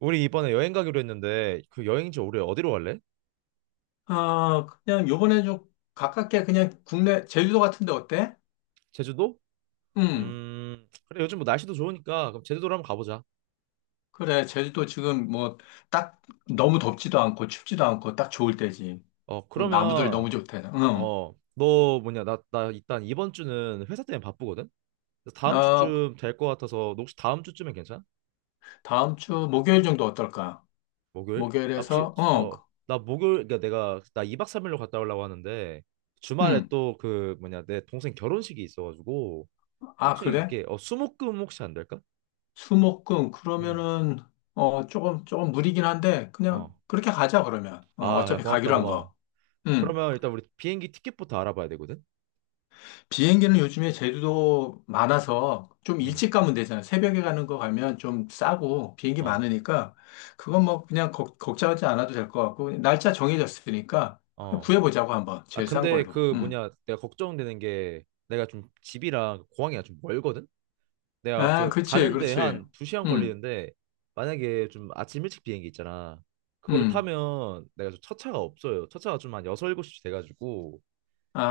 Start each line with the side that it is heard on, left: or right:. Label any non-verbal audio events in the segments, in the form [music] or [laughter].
right: 우리 이번에 여행 가기로 했는데 그 여행지 올해 어디로 갈래?
left: 아, 그냥 요번에 좀 가깝게 그냥 국내 제주도 같은데 어때?
right: 제주도?
left: 음,
right: 그래, 요즘 뭐 날씨도 좋으니까 그럼 제주도로 한번 가보자.
left: 그래. 제주도 지금 뭐 딱 너무 덥지도 않고 춥지도 않고 딱 좋을 때지. 또
right: 그러면.
left: 나무들 너무 좋대. 음.
right: 너 뭐냐 나 일단 이번 주는 회사 때문에 바쁘거든. 그래서 다음
left: 아,
right: 주쯤 될 것 같아서 너 혹시 다음 주쯤엔 괜찮아?
left: 다음 주 목요일 정도 어떨까?
right: 목요일? 아 혹시
left: 목요일에서
right: 어 나 목요일. 그러니까 내가 나 2박 3일로 갔다 오려고 하는데 주말에
left: 음.
right: 또 그 뭐냐 내 동생 결혼식이 있어가지고
left: 아,
right: 혹시
left: 그래?
right: 이게 수목금 혹시 안 될까?
left: 수목금
right: 음.
left: 그러면은 조금 무리긴 한데 그냥
right: 어.
left: 그렇게 가자 그러면.
right: 아, 야,
left: 어차피
right: 고맙다,
left: 가기로 한
right: 고마워.
left: 거. 음.
right: 그러면 일단 우리 비행기 티켓부터 알아봐야 되거든.
left: 비행기는 요즘에 제주도
right: 응,
left: 많아서 좀
right: 응,
left: 일찍 가면 되잖아요. 새벽에 가는 거 가면 좀 싸고 비행기
right: 어,
left: 많으니까 그건 뭐 그냥 걱정하지 않아도 될 것 같고 날짜 정해졌으니까 그냥
right: 어.
left: 구해보자고 한번
right: 아
left: 제일 싼
right: 근데
left: 걸로.
right: 그
left: 음.
right: 뭐냐 내가 걱정되는 게 내가 좀 집이랑 공항이랑 좀 멀거든. 내가
left: 아,
right: 그
left: 그렇지,
right: 가는데
left: 그렇지.
right: 한 2시간
left: 음,
right: 걸리는데 만약에 좀 아침 일찍 비행기 있잖아. 그걸
left: 음.
right: 타면 내가 좀 첫차가 없어요. 첫차가 좀 한 6, 7시 돼가지고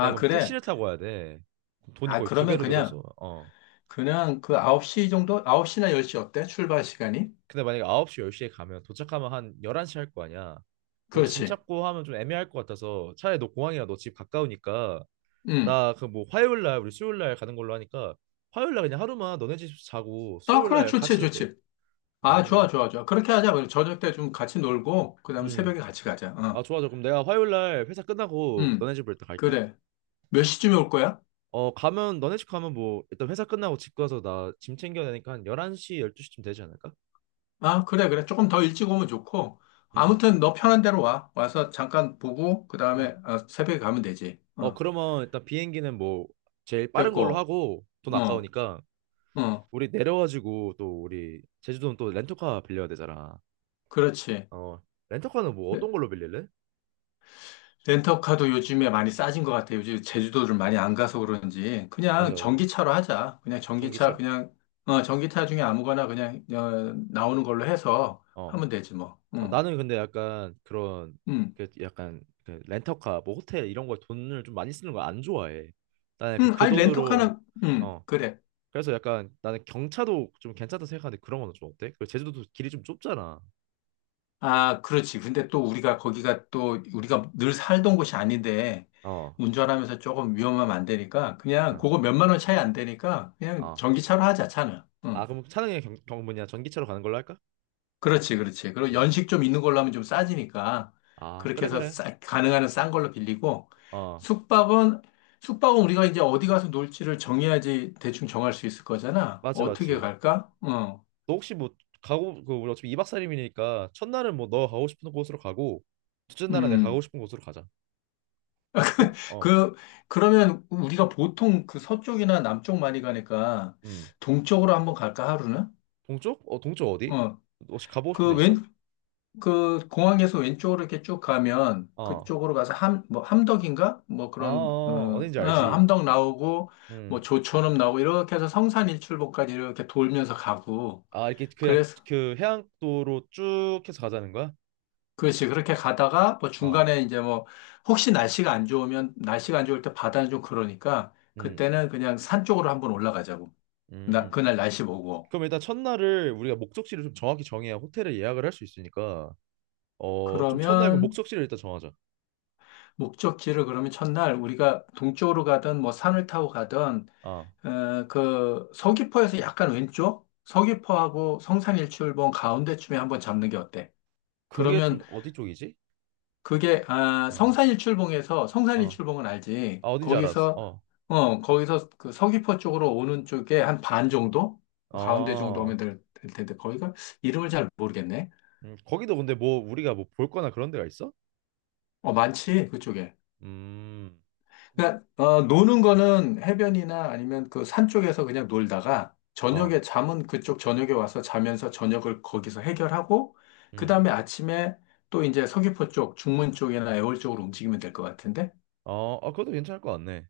right: 내가 그럼
left: 그래.
right: 택시를 타고 와야 돼. 그럼 돈이
left: 아,
right: 거의 두
left: 그러면
right: 배로
left: 그냥
right: 들어서 어.
left: 그냥 그 9시 정도? 9시나 10시 어때? 출발 시간이?
right: 근데 만약에 9시, 10시에 가면 도착하면 한 11시 할 거 아니야. 뭐 짐
left: 그렇지.
right: 찾고 하면 좀 애매할 것 같아서 차라리 너 공항이나 너 집 가까우니까
left: 음.
right: 나 그 뭐 화요일 날 우리 수요일 날 가는 걸로 하니까 화요일 날 그냥 하루만 너네 집 자고
left: 아,
right: 수요일
left: 그래,
right: 날 같이
left: 좋지,
right: 잤대.
left: 좋지. 아, 좋아,
right: 음.
left: 좋아, 좋아. 그렇게 하자. 그럼 저녁 때 좀 같이 놀고, 그 다음에
right: 음.
left: 새벽에 같이 가자.
right: 아,
left: 어.
right: 좋아. 좋아. 그럼 내가 화요일 날 회사 끝나고
left: 응,
right: 너네 집으로 일단 갈게.
left: 그래. 몇 시쯤에 올 거야?
right: 어, 가면 너네 집 가면 뭐 일단 회사 끝나고 집 가서 나 짐 챙겨야 되니까 한 11시, 12시쯤 되지 않을까?
left: 아, 그래, 그래. 조금 더 일찍 오면 좋고.
right: 음.
left: 아무튼 너 편한 대로 와. 와서 잠깐 보고, 그
right: 음.
left: 다음에 새벽에 가면 되지.
right: 어,
left: 어,
right: 그러면 일단 비행기는 뭐 제일 빠른 걸로
left: 됐고.
right: 하고 돈
left: 어,
right: 아까우니까
left: 어,
right: 우리 내려가지고 또 우리 제주도는 또 렌터카 빌려야 되잖아.
left: 그렇지.
right: 어, 렌터카는 뭐
left: 레-
right: 어떤 걸로 빌릴래?
left: 렌터카도 요즘에 많이 싸진 것 같아. 요즘 제주도를 많이 안 가서 그런지. 그냥
right: 맞아, 맞아.
left: 전기차로 하자. 그냥 전기차,
right: 전기차?
left: 그냥, 전기차 중에 아무거나 그냥, 나오는 걸로 해서
right: 어.
left: 하면 되지 뭐.
right: 아,
left: 응,
right: 나는 근데 약간 그런
left: 응.
right: 그 약간 그 렌터카 뭐 호텔 이런 거에 돈을 좀 많이 쓰는 거 안 좋아해. 나는 약간
left: 응,
right: 그
left: 아니,
right: 돈으로.
left: 렌터카는, 응,
right: 어.
left: 그래.
right: 그래서 약간 나는 경차도 좀 괜찮다 생각하는데 그런 거는 좀 어때? 그 제주도도 길이 좀 좁잖아.
left: 아, 그렇지. 근데 또 우리가 거기가 또 우리가 늘 살던 곳이 아닌데
right: 어.
left: 운전하면서 조금 위험하면 안 되니까 그냥
right: 어.
left: 그거 몇만 원 차이 안 되니까 그냥
right: 어.
left: 전기차로 하자, 차는.
right: 아
left: 응.
right: 그럼 차량이 경, 경 뭐냐 전기차로 가는 걸로 할까?
left: 그렇지, 그렇지. 그리고
right: 음.
left: 연식 좀 있는 걸로 하면 좀 싸지니까
right: 아
left: 그렇게
right: 그래
left: 해서
right: 그래
left: 가능한 한싼 걸로 빌리고
right: 어
left: 숙박은 우리가 이제 어디 가서 놀지를 정해야지 대충 정할 수 있을 거잖아.
right: 맞지
left: 어떻게
right: 맞지.
left: 갈까? 어.
right: 너 혹시 뭐 가고 그 우리 어차피 2박 3일이니까 첫날은 뭐 너 가고 싶은 곳으로 가고 둘째 날은 내가 가고
left: 음.
right: 싶은 곳으로 가자.
left: 그, 그러면 우리가 보통 그 서쪽이나 남쪽 많이 가니까
right: 너어음
left: 동쪽으로 한번 갈까, 하루는?
right: 동쪽? 어 동쪽 어디?
left: 어,
right: 너 혹시 가보고 싶은
left: 그
right: 데
left: 왼,
right: 있어?
left: 그 공항에서 왼쪽으로 이렇게 쭉 가면
right: 어. 아, 어.
left: 그쪽으로 가서 뭐 함덕인가? 뭐
right: 아, 어,
left: 그런,
right: 어. 어딘지 알지.
left: 함덕 나오고
right: 음아
left: 뭐 조천읍 나오고 이렇게 해서 성산 일출봉까지 이렇게 돌면서 가고
right: 이렇게 그냥
left: 그래서,
right: 그 해안도로 쭉 해서 가자는 거야?
left: 그렇지. 그렇게 가다가 뭐 중간에 이제 뭐 혹시 날씨가 안 좋으면 날씨가 안 좋을 때 바다는 좀 그러니까
right: 어음음
left: 그때는 그냥 산 쪽으로 한번 올라가자고. 나, 그날 날씨 보고.
right: 그럼 일단 첫날을 우리가 목적지를 좀 정확히 정해야 호텔을 예약을 할 수 있으니까. 어, 좀 첫날 그
left: 그러면
right: 목적지를 일단 정하자.
left: 목적지를 그러면 첫날 우리가 동쪽으로 가든 뭐 산을 타고 가든
right: 아,
left: 그 서귀포에서 약간 왼쪽 서귀포하고 성산일출봉 가운데쯤에 한번 잡는 게 어때?
right: 그게
left: 그러면
right: 좀 어디 쪽이지?
left: 그게 아,
right: 어,
left: 성산일출봉에서
right: 어,
left: 성산일출봉은 알지?
right: 아, 어딘지 알았어.
left: 거기서
right: 어,
left: 거기서 그 서귀포 쪽으로 오는 쪽에 한 반 정도 가운데 정도
right: 어.
left: 오면 될, 될 텐데 거기가 이름을 잘 모르겠네.
right: 거기도 근데 뭐 우리가 뭐 볼 거나 그런 데가 있어?
left: 어, 많지 그쪽에.
right: 음,
left: 그러니까 노는 거는 해변이나 아니면 그 산 쪽에서 그냥 놀다가
right: 어,
left: 저녁에 잠은 그쪽 저녁에 와서 자면서 저녁을 거기서 해결하고
right: 음,
left: 그다음에 아침에 또 이제 서귀포 쪽, 중문 쪽이나 애월 쪽으로 움직이면 될 것 같은데?
right: 어, 아, 그것도 괜찮을 것 같네.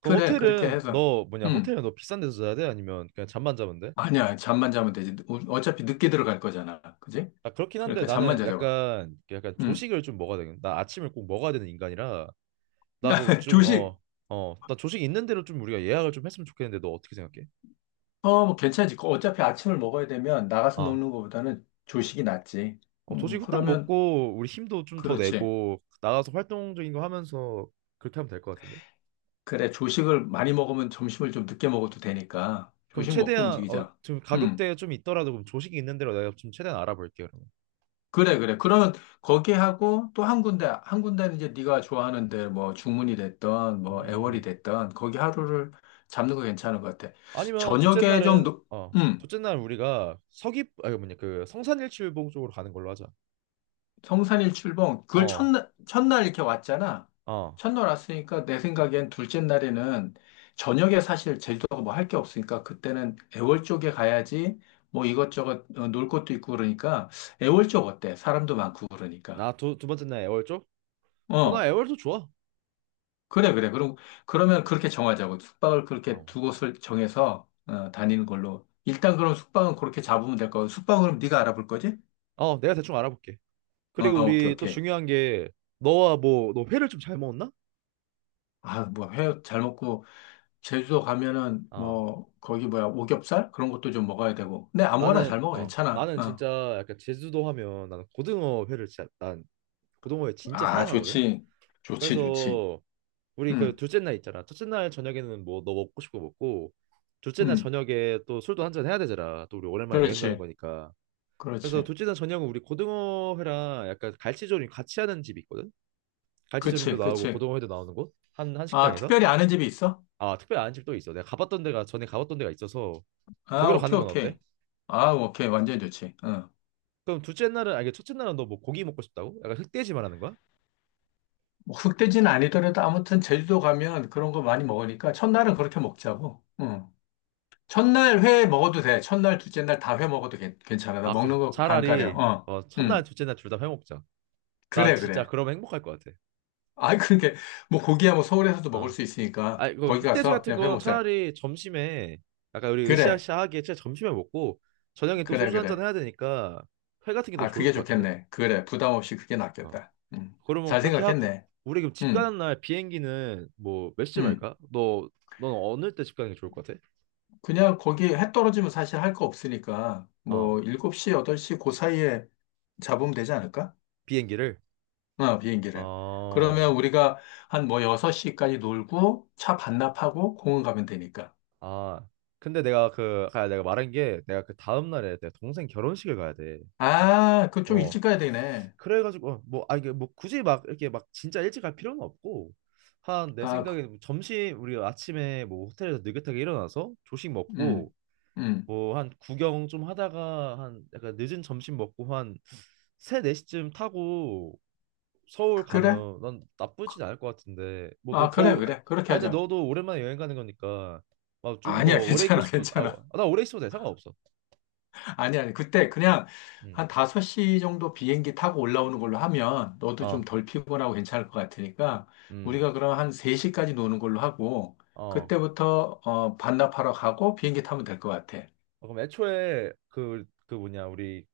right: 그럼
left: 그래, 그렇게
right: 호텔은
left: 해서.
right: 너 뭐냐?
left: 음.
right: 호텔은 너 비싼 데서 자야 돼? 아니면 그냥 잠만 자면 돼?
left: 아니야, 잠만 자면 되지. 어차피 늦게 들어갈 거잖아. 그지?
right: 아, 그렇긴 한데
left: 그러니까 잠만
right: 나는
left: 자자고.
right: 약간
left: 음.
right: 조식을 좀 먹어야 되거든. 나 아침을 꼭 먹어야 되는 인간이라 나 그거
left: [laughs]
right: 좀
left: 조식.
right: 어. 나 조식 있는 대로 좀 우리가 예약을 좀 했으면 좋겠는데 너 어떻게 생각해?
left: 뭐 괜찮지. 그 어차피 아침을 먹어야 되면 나가서
right: 어.
left: 먹는 것보다는 조식이 낫지.
right: 어, 조식 후딱
left: 그러면
right: 먹고 우리 힘도 좀 더
left: 그렇지.
right: 내고 나가서 활동적인 거 하면서 그렇게 하면 될 것 같은데.
left: 그래, 조식을 많이 먹으면 점심을 좀 늦게 먹어도 되니까.
right: 그럼
left: 조식 먹고
right: 최대한
left: 움직이자.
right: 지금
left: 음,
right: 가격대에 좀 있더라도 그럼 조식이 있는 대로 내가 좀 최대한 알아볼게요. 그러면.
left: 그래, 그래. 그러면 거기 하고 또 한 군데, 한 군데는 이제 네가 좋아하는 데 뭐 중문이 됐던 뭐 애월이
right: 음.
left: 됐던 거기 하루를 잡는 거 괜찮은 것 같아.
right: 아니면 둘째
left: 저녁에 좀,
right: 날은
left: 노-
right: 어
left: 음.
right: 둘째 날 우리가 서귀 아 이거 뭐냐 그 성산일출봉 쪽으로 가는 걸로 하자.
left: 성산일 출봉, 그걸
right: 어
left: 첫날, 첫날 이렇게 왔잖아.
right: 어
left: 첫날 왔으니까 내 생각엔 둘째 날에는 저녁에 사실 제주도가 뭐 할 게 없으니까 그때는 애월 쪽에 가야지 뭐 이것저것 놀 것도 있고 그러니까 애월 쪽 어때? 사람도 많고 그러니까.
right: 나두 두 번째 날 애월 쪽? 어 나
left: 어,
right: 애월도 좋아.
left: 그래, 그래. 그럼, 그러면 그렇게 정하자고. 숙박을 그렇게
right: 어.
left: 두 곳을 정해서 다니는 걸로. 일단 그럼 숙박은 그렇게 잡으면 될 거고. 숙박은 그럼 네가 알아볼 거지?
right: 어 내가 대충 알아볼게.
left: 어,
right: 그리고
left: 오케이,
right: 우리 또
left: 오케이.
right: 중요한 게 너와 뭐 너 회를 좀 잘 먹었나?
left: 아, 뭐, 회 잘 먹고. 제주도 가면은 뭐 거기 뭐야 오겹살 그런 것도 좀 먹어야
right: 어.
left: 되고 근데 아무거나
right: 나는
left: 잘 먹어.
right: 어
left: 괜찮아.
right: 나는
left: 어.
right: 진짜 약간 제주도 하면 나는 고등어 회를 진짜 난 고등어 회 진짜
left: 아,
right: 사랑하거든.
left: 좋지, 좋지, 좋지.
right: 그래서 우리 그
left: 응,
right: 둘째 날 있잖아. 첫째 날 저녁에는 뭐 너 먹고 싶고 먹고 둘째 날
left: 응.
right: 저녁에 또 술도 한잔 해야 되잖아. 또 우리 오랜만에 여행 가는
left: 그렇지,
right: 거니까. 그래서
left: 그렇지.
right: 둘째 날 저녁은 우리 고등어 회랑 약간 갈치조림 같이 하는 집이 있거든. 갈치조림도
left: 그치,
right: 나오고
left: 그치.
right: 고등어 회도 나오는 곳 한 한
left: 아,
right: 식당에서.
left: 특별히 아는 집이 있어?
right: 아 특별히 아는 집도 있어. 내가 가봤던 데가 전에 가봤던 데가 있어서
left: 아,
right: 거기로 가는
left: 오케이,
right: 건 어때?
left: 오케이. 아, 오케이, 완전 좋지. 응.
right: 그럼 둘째 날은 아니 첫째 날은 너 뭐 고기 먹고 싶다고? 약간 흑돼지 말하는 거야?
left: 뭐 흑돼지는 아니더라도 아무튼 제주도 가면 그런 거 많이 먹으니까 첫날은 그렇게 먹자고. 응. 첫날 회 먹어도 돼. 첫날 둘째 날 다 회 먹어도 괜찮아. 나
right: 아 그럼
left: 먹는 거 안 가려.
right: 차라리
left: 어.
right: 첫날
left: 응,
right: 둘째 날 둘 다 해먹자. 난
left: 그래,
right: 진짜
left: 그래.
right: 그러면 행복할 것 같아.
left: 아, 그러니까 뭐 고기야 뭐 서울에서도 먹을
right: 아.
left: 수 있으니까
right: 아니 그
left: 거기
right: 흑돼지
left: 가서
right: 같은
left: 그냥 회
right: 건
left: 먹자.
right: 차라리 점심에 약간 우리
left: 그래,
right: 으쌰으쌰하게 진짜 점심에 먹고 저녁에 또
left: 그래,
right: 소주 한잔
left: 그래.
right: 해야 되니까 회 같은 게 더
left: 아,
right: 좋을
left: 그게
right: 것 같은데?
left: 좋겠네. 그래, 부담 없이 그게
right: 어.
left: 낫겠다.
right: 그러면
left: 잘
right: 그렇게 하고
left: 생각했네.
right: 우리 그럼 집
left: 음,
right: 가는 날 비행기는 뭐 몇 시쯤
left: 음.
right: 할까? 너 넌 어느 때 집 가는 게 좋을 것 같아?
left: 그냥 거기 해 떨어지면 사실 할 거 없으니까
right: 어
left: 뭐 7시, 8시 그 사이에 잡으면 되지 않을까?
right: 비행기를.
left: 어, 비행기를.
right: 어.
left: 그러면 우리가 한 뭐 6시까지 놀고 차 반납하고 공원 가면 되니까.
right: 아, 근데 내가 그, 아, 내가 말한 게, 내가 그 다음날에 내 동생 결혼식을 가야 돼.
left: 아, 그 좀
right: 어,
left: 일찍 가야 되네.
right: 그래가지고, 어, 뭐, 아, 이게 뭐 굳이 막, 이렇게 막 진짜 일찍 갈 필요는 없고, 한, 내
left: 아, 그,
right: 생각에 뭐 점심, 우리 아침에 뭐 호텔에서 느긋하게 일어나서 조식
left: 음,
right: 먹고,
left: 음.
right: 뭐 한 구경 좀 하다가 한, 약간 늦은 점심 먹고 한 3, 4시쯤 타고 서울
left: 그래?
right: 가면 난 나쁘진 않을 것 같은데 뭐 너
left: 아, 그래,
right: 더욱.
left: 그래. 그렇게
right: 아 근데
left: 하자.
right: 너도 오랜만에 여행 가는 거니까 막 좀
left: 아니야, [laughs]
right: 더 오래 있고
left: 괜찮아,
right: 싶은
left: 괜찮아.
right: 아나 오래 있어도 돼 상관없어.
left: 아니야, 아니. 그때 그냥 한 5시 정도 비행기 타고 올라오는 걸로 하면 너도 좀 덜 피곤하고 괜찮을 것 같으니까 우리가 그럼 한 3시까지 노는 걸로 하고
right: 음어음어
left: 그때부터 반납하러 가고 비행기 타면 될 것 같아.
right: 그럼 애초에 뭐냐 우리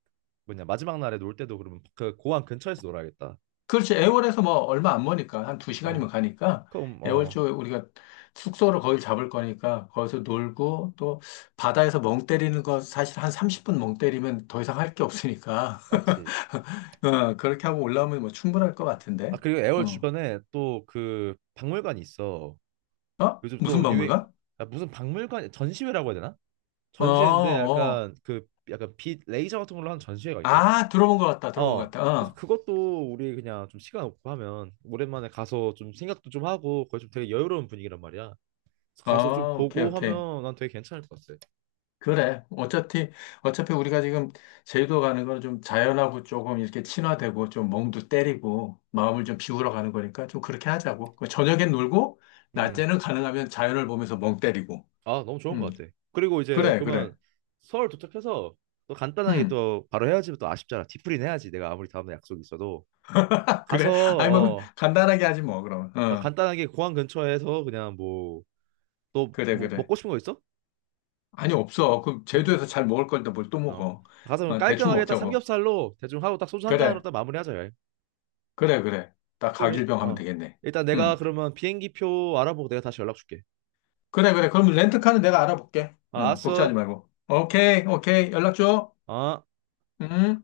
right: 뭐냐 마지막 날에 놀 때도 그러면 그 고항 근처에서 놀아야겠다.
left: 그렇지. 애월에서 뭐 얼마 안 머니까 한
right: 어
left: 2시간이면 가니까
right: 그럼
left: 애월
right: 어
left: 쪽에 우리가 숙소를 거기 잡을 거니까 거기서 놀고 또 바다에서 멍 때리는 거 사실 한 30분 멍 때리면 더 이상 할 게 없으니까
right: 맞지.
left: [laughs] [laughs] 어, 그렇게 하고 올라오면 뭐 충분할 것
right: 아
left: 같은데.
right: 그리고 애월
left: 어,
right: 주변에 또 그 박물관이 있어.
left: 어?
right: 요즘
left: 무슨
right: 또 유행
left: 박물관?
right: 아, 무슨 박물관 전시회라고 해야 되나.
left: 어,
right: 전시회인데
left: 어.
right: 약간 그 약간 빛 레이저 같은 걸로 하는 전시회가 있거든.
left: 아, 들어본 것 같다. 들어본 것
right: 어.
left: 같다.
right: 그래서
left: 어,
right: 그것도 우리 그냥 좀 시간 없고 하면 오랜만에 가서 좀 생각도 좀 하고 거기 좀 되게 여유로운 분위기란 말이야. 그래서 가서 좀
left: 어, 오케이,
right: 보고
left: 오케이.
right: 하면 난 되게 괜찮을 것 같아.
left: 그래. 어차피 우리가 지금 제주도 가는 건 좀 자연하고 조금 이렇게 친화되고 좀 멍도 때리고 마음을 좀 비우러 가는 거니까 좀 그렇게 하자고. 그 저녁엔 놀고
right: 음.
left: 낮에는 가능하면 자연을 보면서 멍 때리고.
right: 아, 너무 좋은
left: 음,
right: 것 같아. 그리고 이제
left: 그래, 그래.
right: 그러면 서울 도착해서 또 간단하게
left: 음,
right: 또 바로 해야지 또 아쉽잖아. 뒤풀이는 해야지. 내가 아무리 다음날 약속이 있어도
left: [laughs]
right: 가서
left: 그래. 아니 뭐,
right: 어.
left: 간단하게 하지 뭐, 그럼.
right: 어
left: 어,
right: 간단하게 공항 근처에서 그냥 뭐 너
left: 그래,
right: 뭐
left: 그래.
right: 먹고 싶은 거 있어?
left: 아니, 없어. 그럼
right: 그래?
left: 제주에서 잘 먹을 건데 뭘 또
right: 어.
left: 먹어.
right: 가서 그럼
left: 어, 대충
right: 깔끔하게 딱
left: 먹자고.
right: 삼겹살로 대충 하고 딱 소주 한 잔으로
left: 그래,
right: 딱 마무리하자. 야.
left: 그래, 그래. 딱
right: 그럼 일,
left: 가길병 하면
right: 어.
left: 되겠네.
right: 일단 내가
left: 응.
right: 그러면 비행기표 알아보고 내가 다시 연락 줄게.
left: 그래, 그래. 그럼 렌트카는 내가 알아볼게.
right: 아,
left: 응, 걱정하지
right: 알았어.
left: 말고. 오케이, 오케이. 연락 줘.
right: 어.
left: 응.